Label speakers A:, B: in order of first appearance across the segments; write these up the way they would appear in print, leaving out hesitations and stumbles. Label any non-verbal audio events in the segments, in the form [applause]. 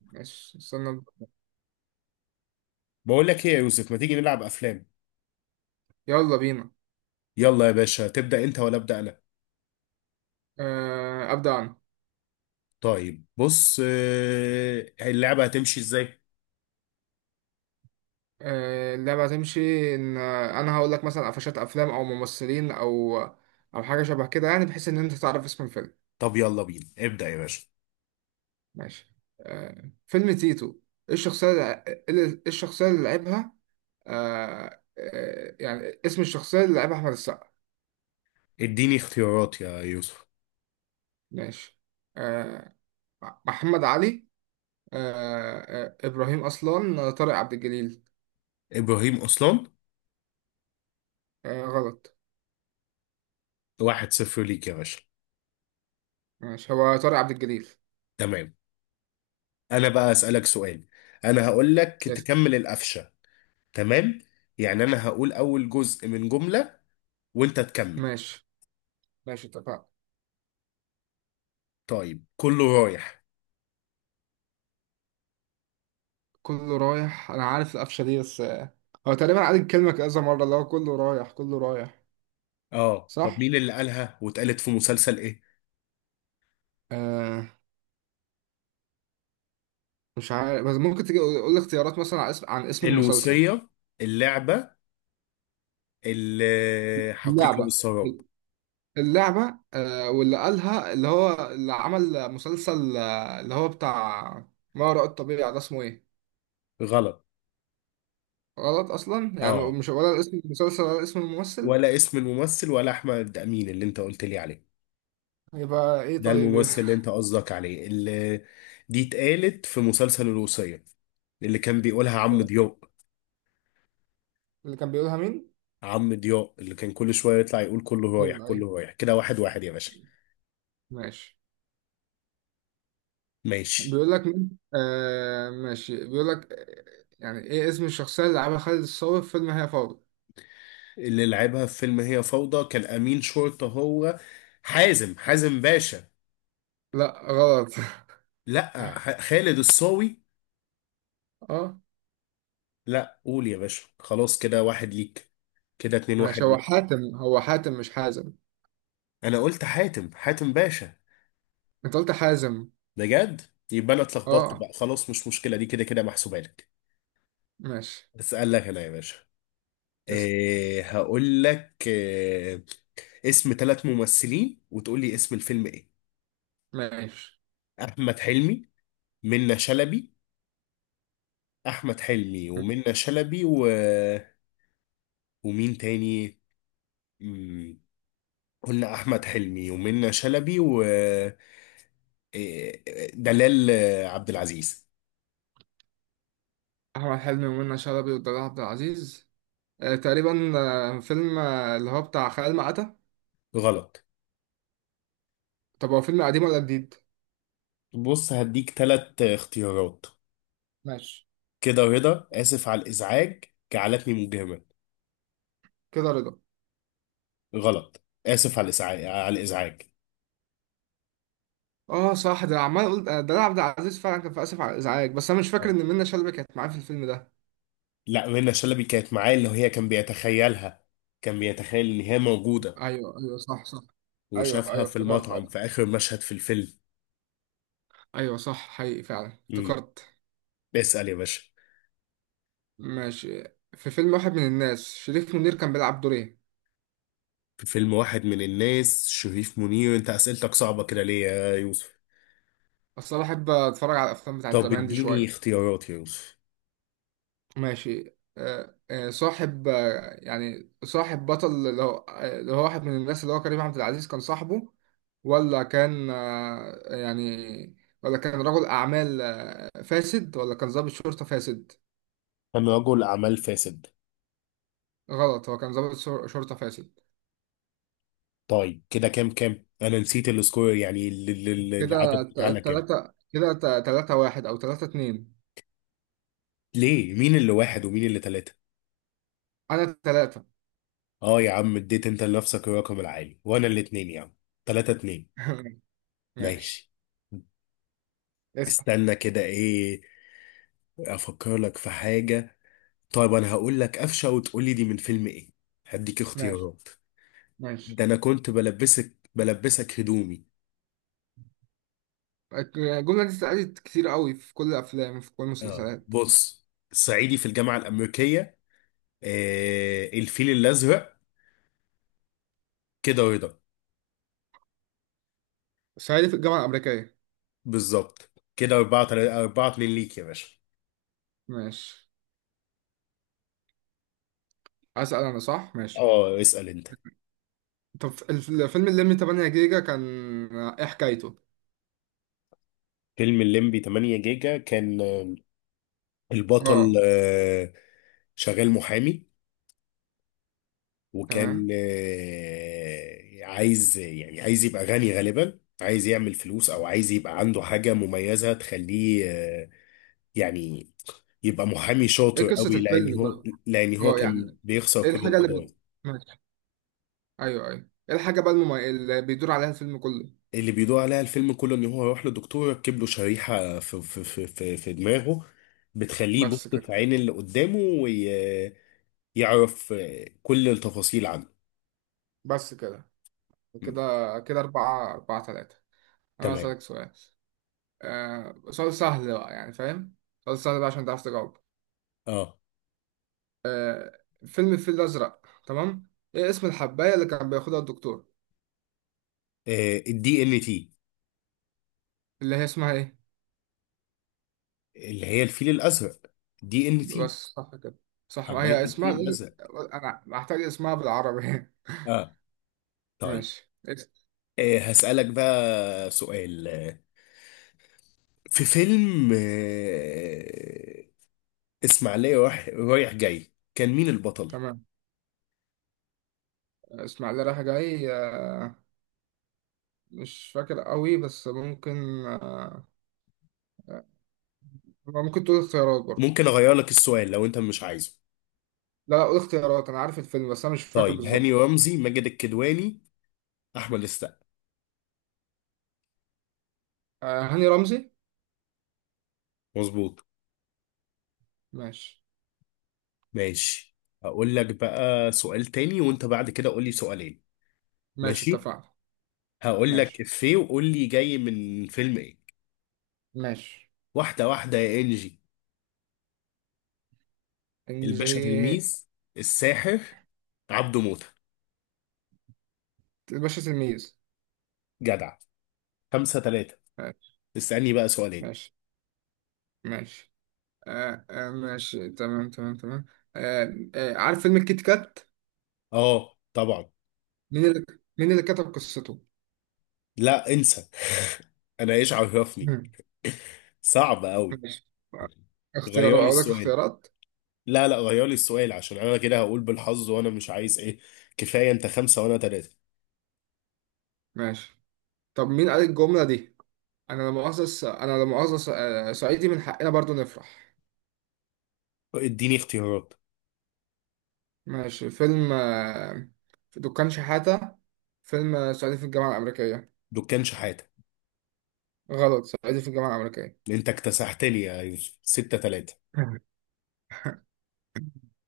A: ماشي، استنى.
B: بقول لك ايه يا يوسف، ما تيجي نلعب افلام؟
A: يلا بينا.
B: يلا يا باشا، تبدأ انت ولا أبدأ انا؟
A: أبدأ أنا.
B: طيب، بص، اللعبة هتمشي ازاي؟
A: اللعبة هتمشي إن أنا هقول لك مثلا قفشات أفلام، أو ممثلين، أو حاجة شبه كده يعني، بحيث إن أنت تعرف اسم الفيلم.
B: طب يلا بينا، ابدأ يا باشا.
A: ماشي. فيلم تيتو. إيه الشخصية؟ اللي إيه الشخصية اللي لعبها؟ يعني اسم الشخصية اللي لعبها أحمد السقا؟
B: اديني اختيارات يا يوسف.
A: ماشي. آه، محمد علي. آه، إبراهيم أصلان، طارق عبد الجليل.
B: ابراهيم اصلان.
A: غلط.
B: 1-0 ليك يا باشا.
A: ماشي، هو طارق عبد الجليل.
B: تمام. انا بقى اسألك سؤال. انا هقول لك
A: يس.
B: تكمل القفشة. تمام. يعني انا هقول اول جزء من جملة، وانت تكمل.
A: ماشي. ماشي، اتفقنا.
B: طيب، كله رايح.
A: كله رايح، انا عارف القفشه دي بس. هو تقريبا عاد الكلمه كذا مره، اللي هو كله رايح كله رايح.
B: اه، طب
A: صح.
B: مين اللي قالها واتقالت في مسلسل ايه؟
A: آه. مش عارف، بس ممكن تجي قول لي اختيارات، مثلا عن اسم المسلسل.
B: الوصية. اللعبة. الحقيقة
A: اللعبه.
B: والسراب.
A: اللعبه، واللي قالها اللي هو اللي عمل مسلسل، اللي هو بتاع ما وراء الطبيعه، ده اسمه ايه؟
B: غلط.
A: غلط اصلا يعني،
B: اه،
A: مش ولا اسم المسلسل ولا اسم الممثل.
B: ولا اسم الممثل ولا احمد امين اللي انت قلت لي عليه.
A: يبقى ايه
B: ده
A: طيب؟
B: الممثل
A: [laughs]
B: اللي انت قصدك عليه، اللي دي اتقالت في مسلسل الوصية. اللي كان بيقولها عم ضياء.
A: اللي كان بيقولها مين؟
B: عم ضياء اللي كان كل شوية يطلع يقول كله رايح
A: ايوه، ايوه.
B: كله رايح كده، واحد واحد يا باشا.
A: ماشي.
B: ماشي.
A: بيقول لك مين؟ آه، ماشي. بيقول لك يعني، ايه اسم الشخصية اللي لعبها خالد الصاوي في فيلم هي فوضى؟
B: اللي لعبها في فيلم هي فوضى كان امين شرطة هو. حازم، حازم باشا.
A: لا، غلط.
B: لا، خالد الصاوي.
A: [laughs] اه.
B: لا، قول يا باشا، خلاص كده واحد ليك. كده 2-1
A: ماشي، هو
B: ليك.
A: حاتم هو حاتم مش حازم.
B: انا قلت حاتم، حاتم باشا.
A: انت قلت حازم.
B: بجد. يبقى انا اتلخبطت
A: اه.
B: بقى، خلاص مش مشكله، دي كده كده محسوبه لك.
A: ماشي.
B: اسال لك انا يا باشا.
A: اسم.
B: إيه هقول لك إيه. اسم ثلاث ممثلين وتقول لي اسم الفيلم ايه.
A: ماشي.
B: احمد حلمي. منة شلبي. احمد حلمي ومنة شلبي و، ومين تاني؟ مم، قلنا احمد حلمي ومنة شلبي و إيه، دلال عبد العزيز.
A: احمد حلمي ومنى شلبي ودلال عبد العزيز. تقريبا فيلم، اللي هو بتاع خيال مآتة.
B: غلط.
A: طب هو فيلم قديم ولا جديد؟
B: بص، هديك تلات اختيارات.
A: ماشي.
B: كده رضا. آسف على الإزعاج. جعلتني مجرما.
A: كده رضا.
B: غلط، آسف على الإزعاج.
A: اه، صح، ده عمال اقول دلال عبد العزيز فعلا كان في اسف على الازعاج، بس انا مش فاكر ان منى شلبي كانت معاه في الفيلم ده.
B: لا، منى شلبي كانت معاه، اللي هي كان بيتخيلها. كان بيتخيل إن هي موجودة.
A: ايوه، ايوه، صح، صح. ايوه،
B: وشافها
A: ايوه،
B: في
A: افتكرت،
B: المطعم
A: ايوه.
B: في آخر مشهد في الفيلم.
A: ايوه، صح، حقيقي فعلا
B: امم
A: افتكرت.
B: اسأل يا باشا.
A: ماشي. في فيلم واحد من الناس، شريف منير كان بيلعب دور ايه؟
B: في فيلم واحد من الناس شريف منير، أنت أسئلتك صعبة كده ليه يا يوسف؟
A: اصل انا بحب اتفرج على الافلام بتاعت
B: طب
A: زمان دي
B: اديني
A: شويه.
B: اختيارات يا يوسف.
A: ماشي. صاحب، يعني صاحب بطل اللي هو، اللي هو واحد من الناس، اللي هو كريم عبد العزيز كان صاحبه. ولا كان، يعني، ولا كان رجل اعمال فاسد، ولا كان ضابط شرطه فاسد؟
B: كان رجل أعمال فاسد.
A: غلط، هو كان ضابط شرطه فاسد.
B: طيب كده كام كام، انا نسيت السكور، يعني العدد بتاعنا كام؟
A: كده تلاتة واحد، أو تلاتة اتنين.
B: ليه، مين اللي واحد ومين اللي ثلاثة؟
A: أنا تلاتة.
B: اه يا عم، اديت انت لنفسك الرقم العالي وانا الاتنين يا عم. 3-2.
A: [laughs] ماشي،
B: ماشي.
A: اسأل.
B: استنى كده ايه. افكر لك في حاجة. طيب انا هقول لك قفشة وتقول لي دي من فيلم ايه. هديك
A: ماشي،
B: اختيارات.
A: ماشي.
B: ده انا كنت بلبسك هدومي.
A: الجملة دي اتسألت كتير قوي في كل الأفلام وفي كل المسلسلات.
B: بص. صعيدي في الجامعة الأمريكية. الفيل الأزرق. كده رضا.
A: صعيدي في الجامعة الأمريكية.
B: بالظبط. كده أربعة 4-2 ليك يا باشا.
A: ماشي، أسأل أنا صح؟ ماشي.
B: اه، اسأل انت.
A: طب الفيلم اللي من 8 جيجا كان، إيه حكايته؟
B: فيلم الليمبي 8 جيجا كان البطل
A: اه.
B: شغال محامي، وكان
A: تمام.
B: عايز، يعني عايز يبقى غني، غالبا عايز يعمل فلوس، او عايز يبقى عنده حاجة مميزة تخليه، يعني يبقى محامي شاطر
A: إيه قصة
B: قوي، لان
A: الفيلم ده؟
B: هو لان هو
A: اه،
B: كان
A: يعني،
B: بيخسر
A: إيه
B: كل
A: الحاجة اللي
B: القضايا.
A: ماشي. أيوه، أيوه، إيه الحاجة بقى اللي بيدور عليها الفيلم كله؟
B: اللي بيدور عليها الفيلم كله ان هو يروح لدكتور يركب له شريحة في دماغه. بتخليه يبص
A: بس
B: في
A: كده؟
B: عين اللي قدامه، ويعرف كل التفاصيل عنه.
A: بس كده؟
B: م.
A: كده. كده أربعة أربعة تلاتة. أنا
B: تمام.
A: هسألك سؤال. سؤال سهل بقى يعني، فاهم؟ سؤال سهل بقى عشان تعرف تجاوب.
B: اه.
A: فيلم الفيل الأزرق. تمام. إيه اسم الحباية اللي كان بياخدها الدكتور؟
B: الدي ان تي.
A: اللي هي اسمها إيه؟
B: اللي هي الفيل الازرق. دي ان
A: بس
B: تي.
A: صح كده؟ صح، ما
B: حبيت
A: هي اسمها
B: الفيل
A: لازم.
B: الازرق.
A: أنا محتاج اسمها بالعربي.
B: اه.
A: [laughs]
B: طيب.
A: ماشي،
B: هسألك بقى سؤال في فيلم اسماعيلية رايح جاي، كان مين البطل؟
A: تمام. اسماعيلية رايح جاي، مش فاكر قوي، بس ممكن، آه، ممكن تقول اختيارات برضه.
B: ممكن اغير لك السؤال لو انت مش عايزه.
A: لا، لا، قول اختيارات. أنا عارف الفيلم بس أنا مش فاكر
B: طيب، هاني
A: بالظبط.
B: رمزي، ماجد الكدواني، احمد السقا.
A: هاني رمزي.
B: مظبوط.
A: ماشي.
B: ماشي. هقول لك بقى سؤال تاني، وانت بعد كده قول لي سؤالين.
A: ماشي،
B: ماشي.
A: اتفقنا.
B: هقول لك
A: ماشي.
B: افيه وقول لي جاي من فيلم ايه.
A: ماشي.
B: واحده واحده يا انجي. الباشا
A: الجي.
B: تلميذ. الساحر. عبده موته.
A: الباشا تلميذ.
B: جدع. 5-3.
A: ماشي.
B: اسألني بقى سؤالين.
A: ماشي. ماشي. ماشي، تمام، تمام، تمام. عارف فيلم الكيت كات؟
B: اه، طبعا.
A: مين اللي مين اللي كتب قصته؟
B: لا انسى. [laughs] انا ايش عرفني.
A: مم.
B: [laughs] صعب قوي.
A: ماشي.
B: غير
A: اختيارات،
B: لي
A: اقول لك
B: السؤال.
A: اختيارات.
B: لا، لا غير لي السؤال عشان انا كده هقول بالحظ، وانا مش عايز ايه. كفايه، انت 5 وانا 3.
A: ماشي. طب مين قال الجملة دي، انا لما مؤاخذة، انا لما مؤاخذة، صعيدي من حقنا برضو نفرح؟
B: اديني اختيارات.
A: ماشي. فيلم، في دكان شحاتة. فيلم صعيدي في الجامعة الأمريكية.
B: دكان شحاته.
A: غلط، صعيدي في الجامعة الأمريكية.
B: انت اكتسحتني يا يوسف، 6-3.
A: [laughs]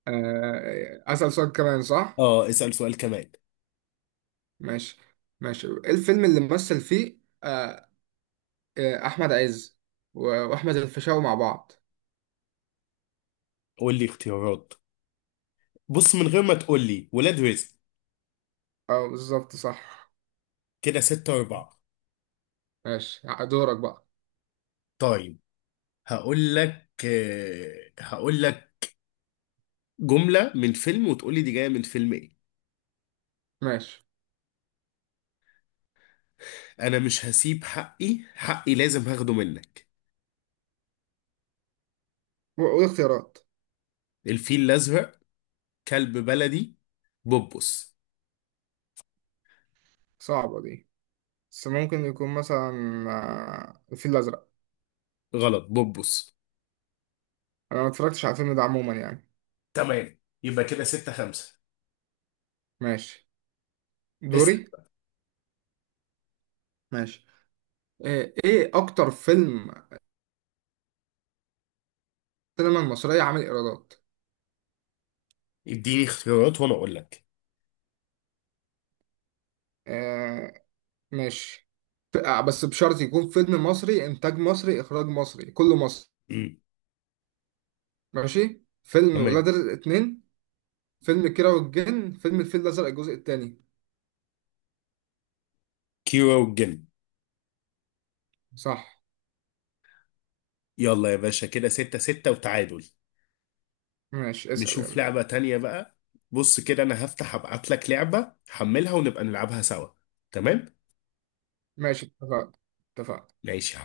A: أسأل سؤال كمان، صح؟
B: اه، اسال سؤال كمان.
A: ماشي. ماشي، إيه الفيلم اللي مثل فيه أحمد عز وأحمد الفيشاوي مع بعض؟
B: قول لي اختيارات. بص، من غير ما تقول لي ولاد رزق.
A: أه، بالظبط، صح.
B: كده 6-4.
A: ماشي. دورك بقى.
B: طيب، هقول لك جمله من فيلم وتقول لي دي جايه من فيلم ايه.
A: ماشي.
B: انا مش هسيب حقي، حقي لازم هاخده منك.
A: وإيه اختيارات؟
B: الفيل الازرق. كلب بلدي. بوبوس.
A: صعبة دي. بس ممكن يكون مثلا الفيل الأزرق.
B: غلط، بوبوس.
A: أنا ما اتفرجتش على الفيلم ده عموما يعني.
B: تمام، يبقى كده 6-5.
A: ماشي. دوري.
B: اسأل.
A: ماشي. إيه أكتر فيلم السينما المصرية عامل إيرادات؟
B: اديني اختيارات وانا اقول لك.
A: آه، ماشي. بس بشرط يكون فيلم مصري، انتاج مصري، اخراج مصري، كله مصري.
B: امم
A: ماشي. فيلم
B: تمام.
A: ولاد رزق اتنين، فيلم كيرة والجن، فيلم الفيل الازرق الجزء التاني.
B: كيرة والجن.
A: صح.
B: يلا يا باشا، كده 6-6 وتعادل.
A: ماشي، اسأل
B: نشوف
A: يلا.
B: لعبة تانية بقى. بص كده، انا هفتح ابعت لك لعبة حملها ونبقى نلعبها سوا. تمام.
A: ماشي، اتفقنا. اتفقنا.
B: ماشي.